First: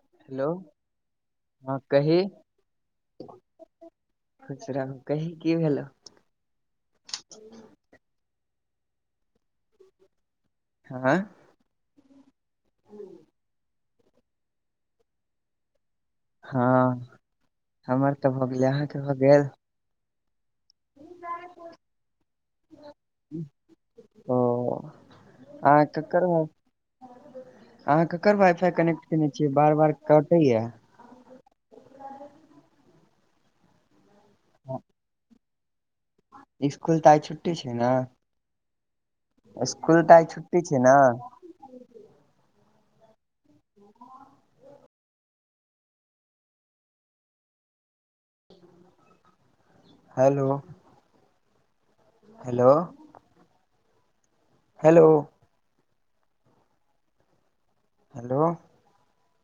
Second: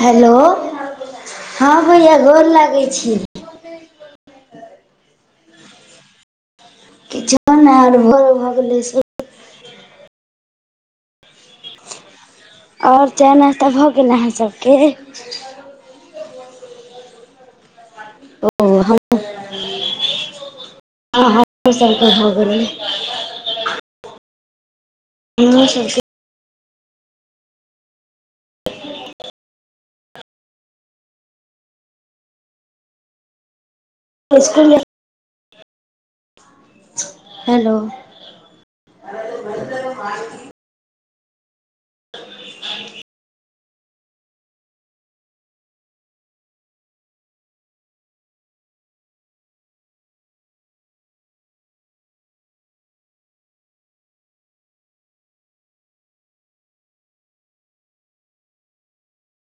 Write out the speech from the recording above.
Hello हँ हँ भैया कही गोर लागै छी। खुश रह कही की भेलो? किछो नहि आरर भ गेलै से हाँआँ आओर चाय नासता भऽ गेल अहाँसभके हँ हमर तऽ भऽ गेलै ओ अहाँके के भऽ गेल ह सक होल [unintelligible] ओ हमरो आहाँक सबके अहाँ ककर वाइ फाई कनेक्ट केने छियै बार बार कटैया इसकुल [unintelligible] इसकुल तऽ आइ छुट्टी छै हेलो ने इसकुल तऽ आइ छु छै ने [unintelligible] हैलो हेलो हेलो हेलो